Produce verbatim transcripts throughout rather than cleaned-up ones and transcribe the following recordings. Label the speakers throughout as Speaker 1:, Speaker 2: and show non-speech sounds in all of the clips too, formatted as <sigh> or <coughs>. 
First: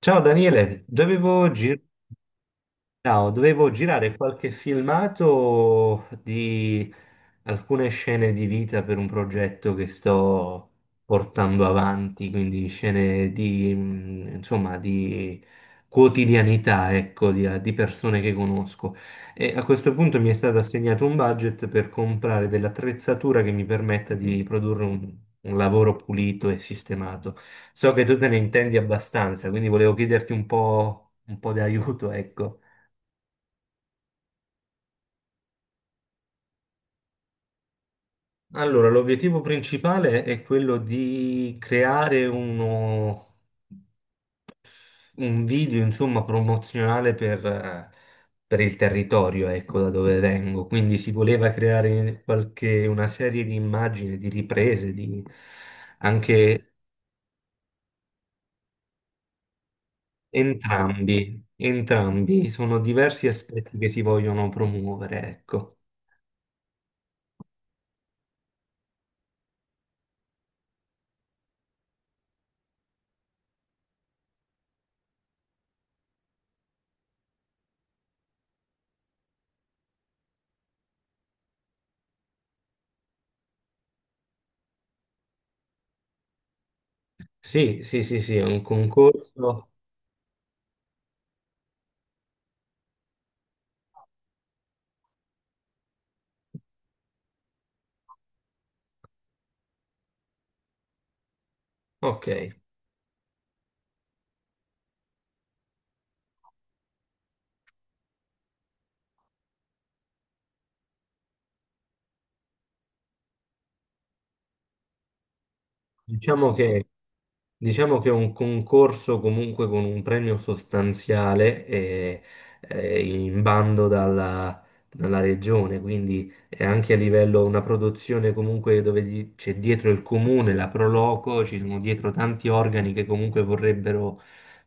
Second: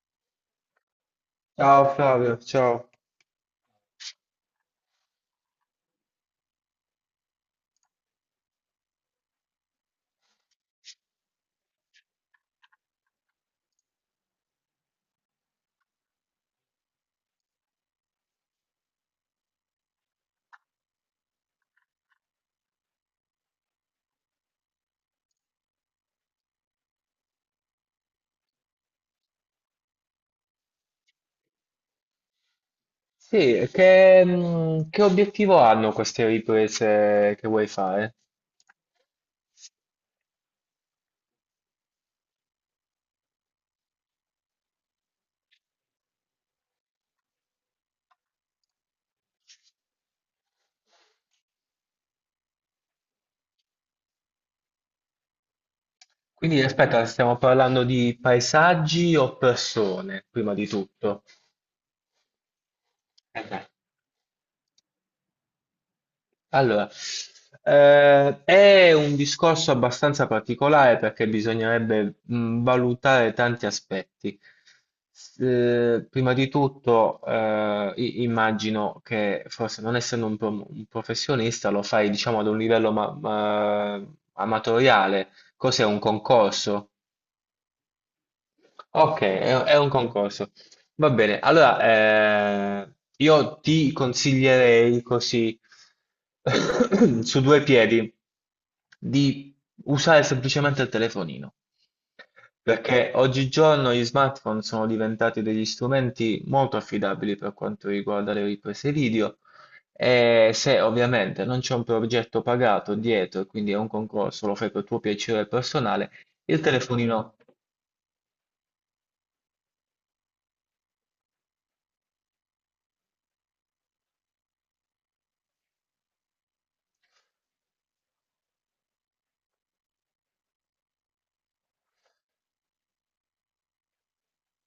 Speaker 1: Ciao Daniele, dovevo. Sì. Girare.
Speaker 2: Ciao Flavio, ciao.
Speaker 1: Ciao, dovevo girare qualche filmato di alcune scene di vita per un progetto che sto portando avanti, quindi scene di, mh, insomma, di quotidianità, ecco, di, eh, di persone che conosco. E a questo punto mi è stato assegnato un budget per comprare dell'attrezzatura che mi permetta di produrre un un lavoro pulito e sistemato. So che tu te ne intendi abbastanza, quindi volevo chiederti un po', un po' di aiuto, ecco.
Speaker 2: Sì, e che, mh, che obiettivo hanno queste riprese che vuoi fare?
Speaker 1: Allora, l'obiettivo principale è quello di creare uno, un video, insomma, promozionale per, eh, per il territorio, ecco, da dove vengo. Quindi si voleva creare qualche, una serie di immagini, di riprese, di.
Speaker 2: Quindi
Speaker 1: Anche
Speaker 2: aspetta, stiamo parlando di paesaggi o persone, prima di tutto?
Speaker 1: entrambi, entrambi. Sono diversi
Speaker 2: Eh beh.
Speaker 1: aspetti che si vogliono promuovere, ecco.
Speaker 2: Allora, eh, è un discorso abbastanza particolare perché bisognerebbe mh, valutare tanti aspetti. S- eh, prima di tutto, eh, i- immagino che forse non essendo un, pro- un professionista lo fai, diciamo, ad un livello ma- ma- amatoriale. Cos'è, un concorso?
Speaker 1: Sì, sì, sì, sì, è un
Speaker 2: Ok, è
Speaker 1: concorso.
Speaker 2: è un concorso. Va bene, allora, eh, io ti consiglierei così <coughs> <clears throat> su due piedi di usare semplicemente il telefonino,
Speaker 1: Ok,
Speaker 2: perché oggigiorno gli smartphone sono diventati degli strumenti molto affidabili per quanto riguarda le riprese video, e se ovviamente non c'è un progetto pagato dietro e quindi è un concorso, lo fai per tuo piacere personale,
Speaker 1: diciamo
Speaker 2: il
Speaker 1: che.
Speaker 2: telefonino.
Speaker 1: Diciamo che è un concorso comunque con un premio sostanziale, eh, eh, in bando dalla, dalla regione, quindi è anche a livello una produzione comunque dove di- c'è dietro il comune, la Proloco, ci sono dietro tanti organi che comunque vorrebbero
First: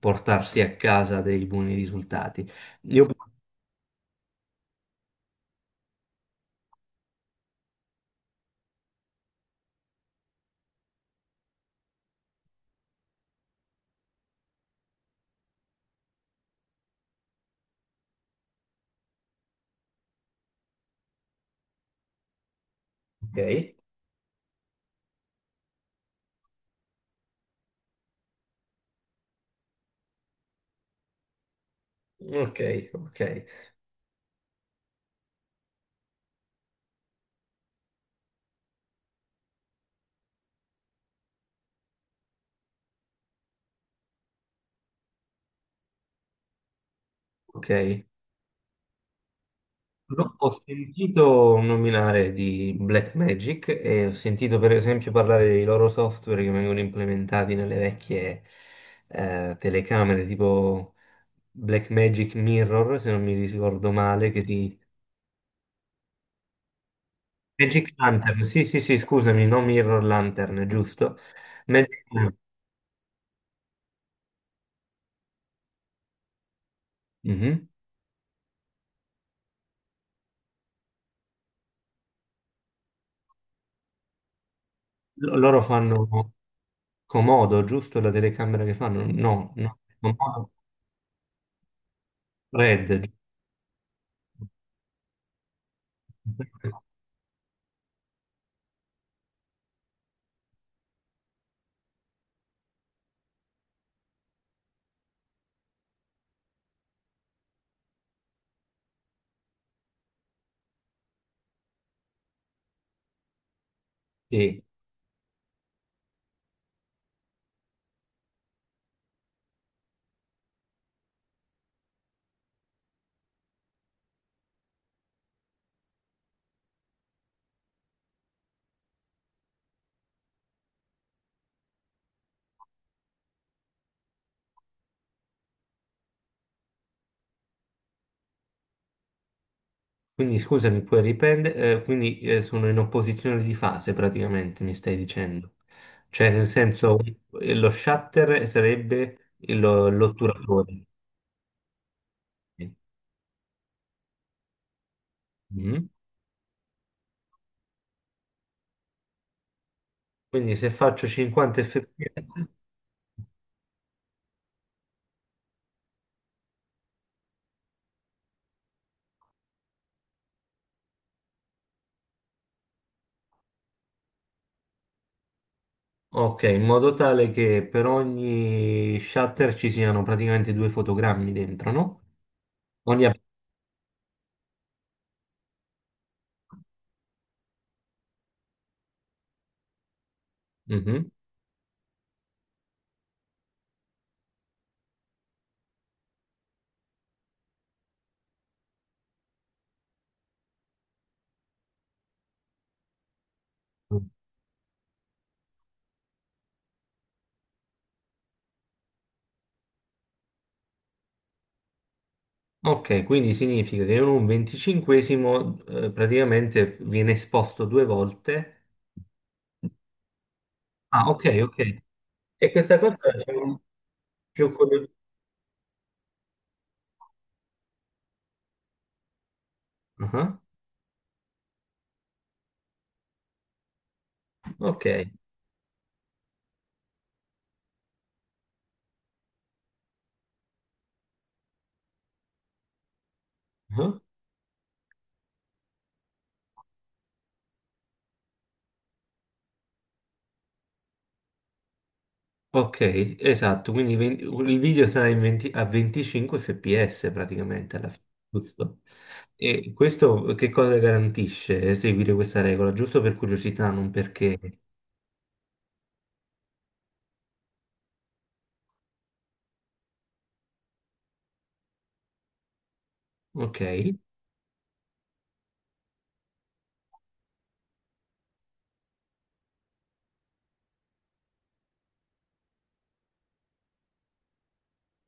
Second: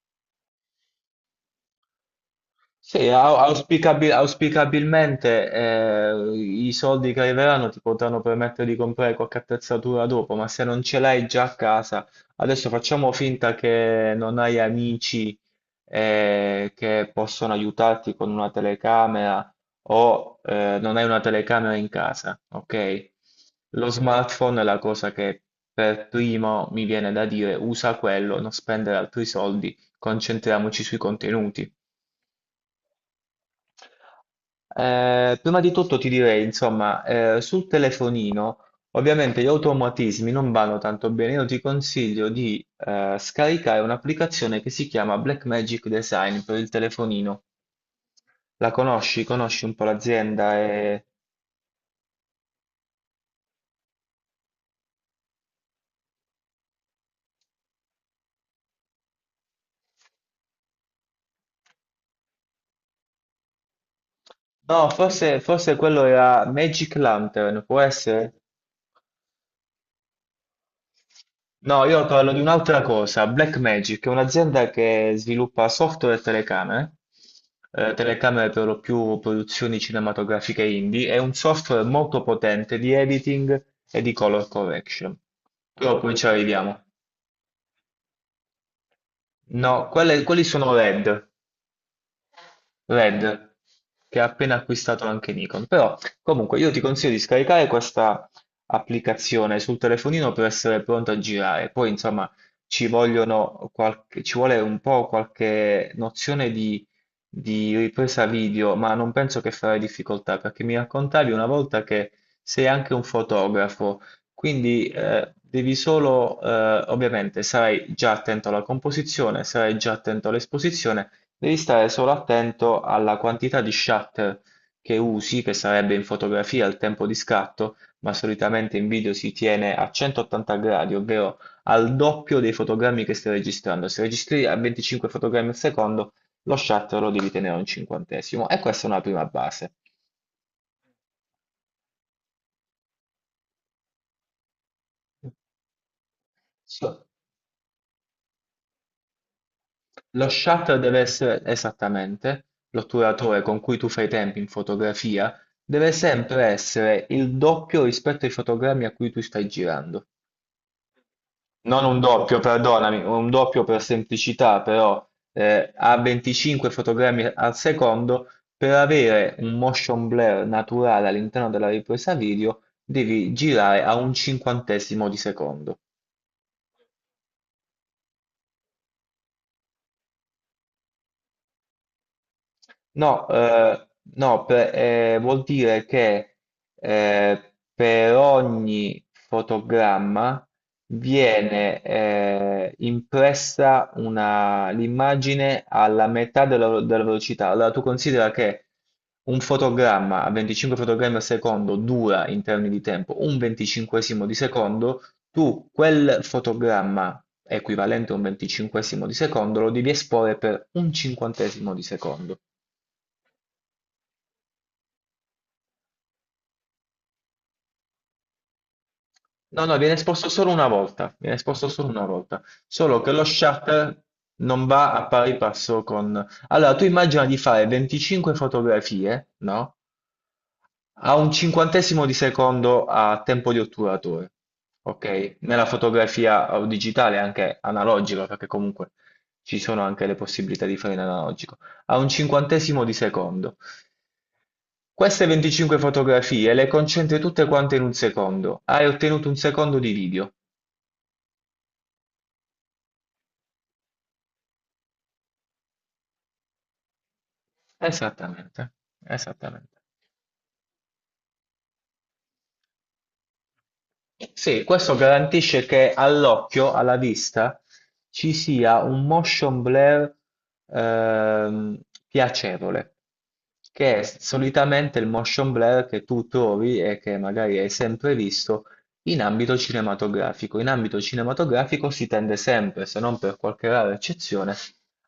Speaker 1: portarsi a casa dei buoni risultati. Io.
Speaker 2: Sì, au- auspicabil- auspicabilmente, eh, i soldi che arriveranno ti potranno permettere di comprare qualche attrezzatura dopo, ma se non ce l'hai già a casa, adesso facciamo finta che non hai amici, eh, che possono aiutarti con una telecamera, o eh, non hai una telecamera in casa, ok?
Speaker 1: Ok,
Speaker 2: Lo smartphone è la cosa che per primo mi viene da dire, usa quello, non spendere altri soldi, concentriamoci sui contenuti.
Speaker 1: ok, ok,
Speaker 2: Eh, prima di tutto ti direi, insomma, eh, sul telefonino, ovviamente gli automatismi non vanno tanto bene. Io ti consiglio di eh, scaricare un'applicazione che si chiama Blackmagic Design per il telefonino.
Speaker 1: ok.
Speaker 2: La conosci? Conosci un po'
Speaker 1: No,
Speaker 2: l'azienda?
Speaker 1: ho
Speaker 2: E...
Speaker 1: sentito nominare di Blackmagic e ho sentito per esempio parlare dei loro software che vengono implementati nelle vecchie eh, telecamere, tipo Blackmagic Mirror, se non mi ricordo male, che si.
Speaker 2: No, forse, forse quello era Magic Lantern, può
Speaker 1: Magic
Speaker 2: essere?
Speaker 1: Lantern, sì, sì, sì, scusami, no Mirror Lantern, giusto?
Speaker 2: No,
Speaker 1: Magic
Speaker 2: io parlo
Speaker 1: Lantern.
Speaker 2: di un'altra cosa. Blackmagic è un'azienda che sviluppa software e telecamere,
Speaker 1: Mhm.
Speaker 2: eh, telecamere per lo più produzioni cinematografiche indie. È un software molto potente di editing e di color correction.
Speaker 1: Lo- Loro
Speaker 2: Però
Speaker 1: fanno
Speaker 2: poi ci arriviamo.
Speaker 1: Comodo, giusto? La telecamera che fanno? No, no,
Speaker 2: No, quelle- quelli
Speaker 1: Comodo
Speaker 2: sono R E D,
Speaker 1: Red.
Speaker 2: Red, che ha appena acquistato anche Nikon. Però, comunque, io ti
Speaker 1: Giusto?
Speaker 2: consiglio di scaricare questa applicazione sul telefonino per essere pronto a girare. Poi, insomma, ci vogliono qualche- ci vuole un po' qualche nozione di, di ripresa video, ma non penso che farai difficoltà, perché mi raccontavi una volta che sei anche un fotografo,
Speaker 1: Sì.
Speaker 2: quindi, eh, devi solo, eh, ovviamente, sarai già attento alla composizione, sarai già attento all'esposizione. Devi stare solo attento alla quantità di shutter che usi, che sarebbe in fotografia il tempo di scatto, ma solitamente in video si tiene a centottanta gradi, ovvero al doppio dei fotogrammi che stai registrando. Se registri a venticinque fotogrammi al secondo, lo shutter lo devi tenere a un cinquantesimo, e questa è una prima base.
Speaker 1: Quindi scusami, puoi riprendere, quindi eh, sono in opposizione di fase praticamente, mi stai dicendo. Cioè, nel senso,
Speaker 2: So-
Speaker 1: eh, lo shutter sarebbe il-
Speaker 2: Lo shutter
Speaker 1: l'otturatore.
Speaker 2: deve essere esattamente l'otturatore con cui tu fai i tempi in fotografia,
Speaker 1: Mhm.
Speaker 2: deve sempre essere il doppio rispetto ai fotogrammi a cui tu stai girando.
Speaker 1: Quindi se faccio cinquanta
Speaker 2: Non un doppio,
Speaker 1: fps,
Speaker 2: perdonami, un doppio per semplicità, però, eh, a venticinque fotogrammi al secondo, per avere un motion blur naturale all'interno della ripresa video, devi girare a un cinquantesimo di secondo.
Speaker 1: ok, in modo tale che per ogni shutter ci siano praticamente due fotogrammi dentro, no? Ogni app-.
Speaker 2: No, eh, no, per- eh, vuol dire che, eh, per ogni fotogramma
Speaker 1: Mhm.
Speaker 2: viene, eh, impressa una- l'immagine alla metà della, della velocità. Allora tu considera che un fotogramma a venticinque fotogrammi al secondo dura in termini di tempo un venticinquesimo di secondo, tu quel fotogramma equivalente a un venticinquesimo di secondo lo devi esporre per un cinquantesimo di secondo.
Speaker 1: Ok, quindi significa che in un venticinquesimo eh, praticamente viene esposto due volte.
Speaker 2: No, no, viene esposto solo una
Speaker 1: Ah,
Speaker 2: volta,
Speaker 1: ok,
Speaker 2: viene
Speaker 1: ok.
Speaker 2: esposto solo una volta,
Speaker 1: E questa cosa
Speaker 2: solo che lo
Speaker 1: c'è un-
Speaker 2: shutter
Speaker 1: più
Speaker 2: non
Speaker 1: quello.
Speaker 2: va a pari passo con... Allora, tu immagina di fare venticinque fotografie, no?
Speaker 1: Ah,
Speaker 2: A un cinquantesimo di secondo a tempo di otturatore,
Speaker 1: ok,
Speaker 2: ok? Nella fotografia, eh, digitale, anche analogica, perché comunque ci sono anche le possibilità di fare in analogico, a un cinquantesimo di secondo.
Speaker 1: ah,
Speaker 2: Queste venticinque fotografie le concentri tutte quante in un secondo, hai ottenuto un secondo di video.
Speaker 1: ok, esatto. Quindi ven- il video sarà in venti a venticinque fps praticamente alla fine,
Speaker 2: Esattamente,
Speaker 1: giusto? E
Speaker 2: esattamente.
Speaker 1: questo che cosa garantisce seguire questa regola? Giusto per curiosità, non perché.
Speaker 2: Sì, questo garantisce che all'occhio, alla vista, ci sia un motion blur ehm, piacevole,
Speaker 1: Ok,
Speaker 2: che è solitamente il motion blur che tu trovi e che magari hai sempre visto in ambito cinematografico. In ambito cinematografico si tende sempre, se non per qualche rara eccezione,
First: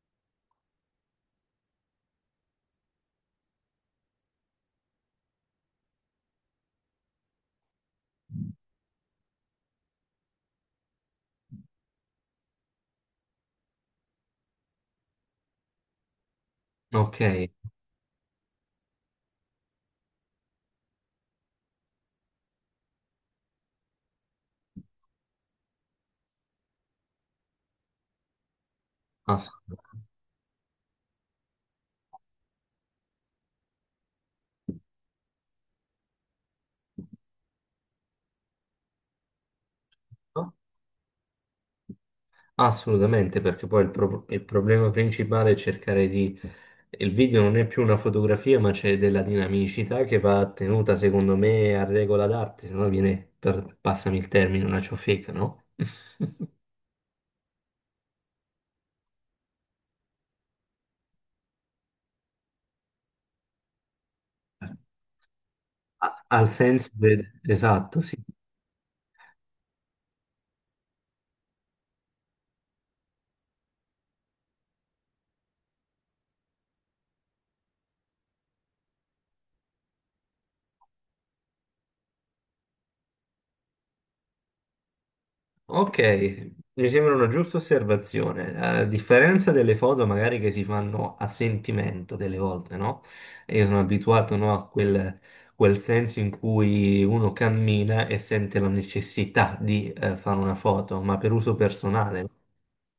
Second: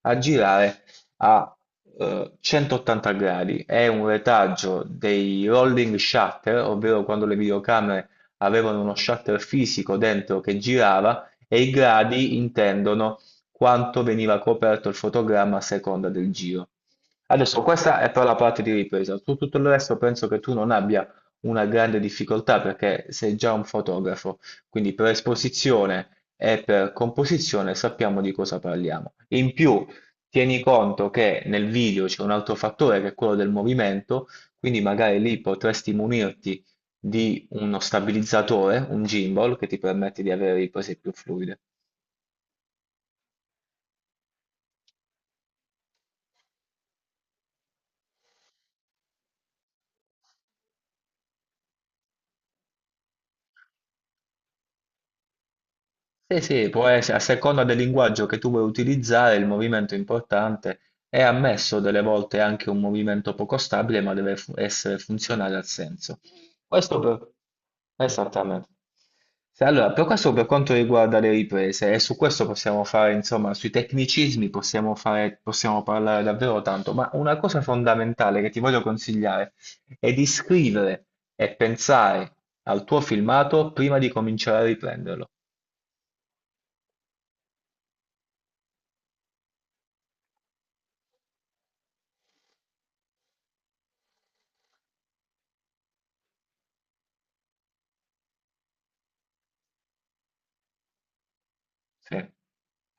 Speaker 2: a girare a eh, centottanta gradi. È un retaggio dei rolling shutter, ovvero quando le videocamere avevano uno shuttle fisico dentro che girava, e i gradi intendono quanto veniva coperto il fotogramma a seconda del giro.
Speaker 1: ok.
Speaker 2: Adesso, questa è per la parte di ripresa, su tutto il resto penso che tu non abbia una grande difficoltà perché sei già un fotografo, quindi per esposizione e per composizione sappiamo di cosa parliamo. In più, tieni conto che nel video c'è un altro fattore, che è quello del movimento, quindi magari lì potresti munirti di uno stabilizzatore, un gimbal, che ti permette di
Speaker 1: Ascolto.
Speaker 2: avere riprese più fluide.
Speaker 1: Assolutamente, perché poi il, pro- il problema principale è cercare di. Il video non è più una fotografia, ma c'è della dinamicità che va tenuta, secondo me, a regola d'arte, se no viene, per- passami il termine, una ciofeca, no?
Speaker 2: Sì, sì,
Speaker 1: <laughs>
Speaker 2: può essere, a seconda del linguaggio che tu vuoi utilizzare, il movimento è importante. È ammesso delle volte anche un movimento poco stabile, ma deve fu- essere funzionale al
Speaker 1: A-
Speaker 2: senso.
Speaker 1: Al senso
Speaker 2: Questo per...
Speaker 1: de- esatto, sì.
Speaker 2: Esattamente. Se- Allora, per questo, per quanto riguarda le riprese, e su questo possiamo fare, insomma, sui tecnicismi possiamo fare, possiamo parlare davvero tanto, ma una cosa fondamentale che ti voglio consigliare è di scrivere e pensare al tuo filmato prima di cominciare a riprenderlo.
Speaker 1: Ok, mi sembra una giusta osservazione. A differenza delle foto magari che si fanno a sentimento delle volte, no? E io sono abituato, no, a quel, quel senso in cui uno cammina e sente la necessità di eh, fare una foto, ma per uso
Speaker 2: Sì,
Speaker 1: personale.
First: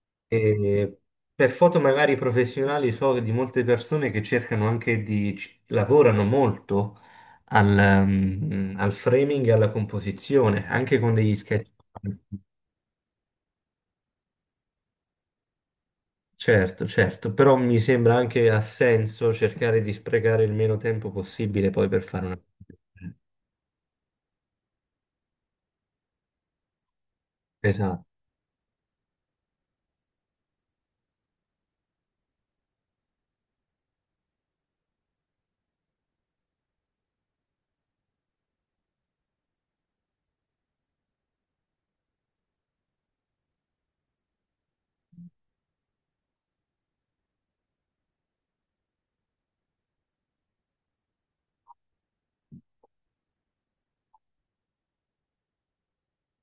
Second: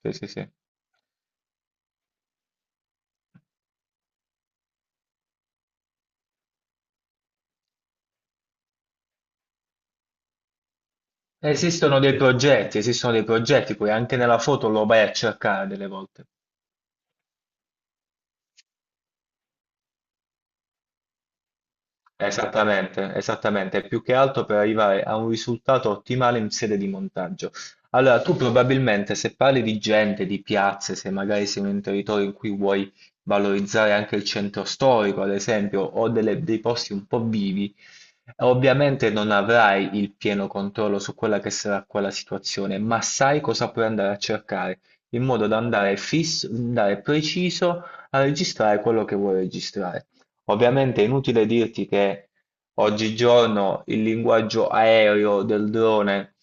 Speaker 2: sì, sì, sì.
Speaker 1: E per foto magari professionali so di molte persone che cercano anche di. Ci- lavorano molto al, mm, al framing e alla composizione, anche con degli sketch.
Speaker 2: Esistono dei progetti, esistono dei progetti, poi anche nella foto lo vai a cercare delle volte.
Speaker 1: Certo, certo, però mi sembra anche ha senso cercare di sprecare il meno tempo possibile poi per fare una.
Speaker 2: Esattamente, esattamente, più che altro per arrivare a un risultato ottimale in sede di montaggio.
Speaker 1: Esatto,
Speaker 2: Allora, tu probabilmente, se parli di gente, di piazze, se magari sei in un territorio in cui vuoi valorizzare anche il centro storico, ad esempio, o delle- dei posti un po' vivi, ovviamente non avrai il pieno controllo su quella che sarà quella situazione, ma sai cosa puoi andare a cercare, in modo da andare fisso, andare preciso a registrare quello che vuoi registrare. Ovviamente è inutile dirti che oggigiorno il linguaggio aereo del drone,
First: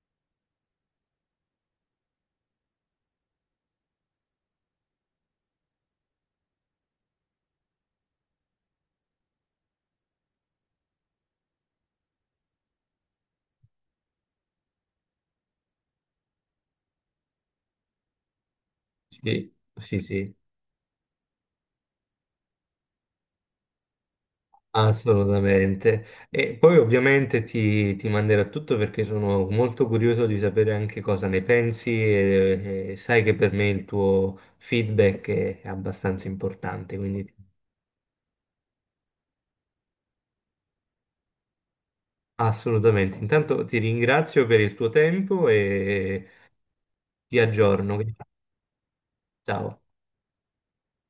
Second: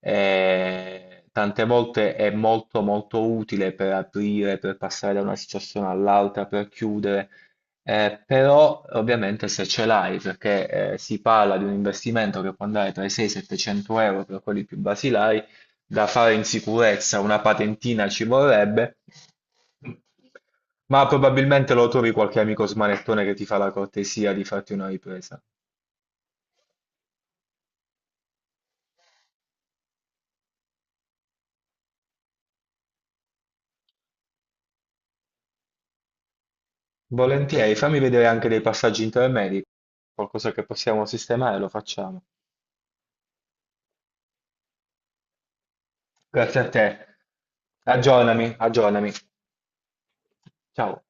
Speaker 2: eh, tante volte è molto molto utile per aprire, per passare da una situazione all'altra, per chiudere, eh, però ovviamente se ce l'hai, perché, eh, si parla di un investimento che può andare tra i seicento e i settecento euro per quelli più basilari, da fare in sicurezza, una patentina ci vorrebbe,
Speaker 1: sì, sì, sì,
Speaker 2: ma probabilmente lo trovi qualche amico smanettone che ti fa la cortesia di farti una ripresa.
Speaker 1: assolutamente. E poi ovviamente ti, ti manderò tutto perché sono molto curioso di sapere anche cosa ne pensi, e, e sai che per me il tuo feedback è è abbastanza importante, quindi
Speaker 2: Volentieri, fammi vedere anche dei passaggi intermedi, qualcosa che possiamo sistemare, lo facciamo.
Speaker 1: assolutamente. Intanto ti ringrazio per il tuo tempo e
Speaker 2: Grazie a te.
Speaker 1: ti aggiorno.
Speaker 2: Aggiornami, aggiornami.
Speaker 1: Ciao.
Speaker 2: Ciao.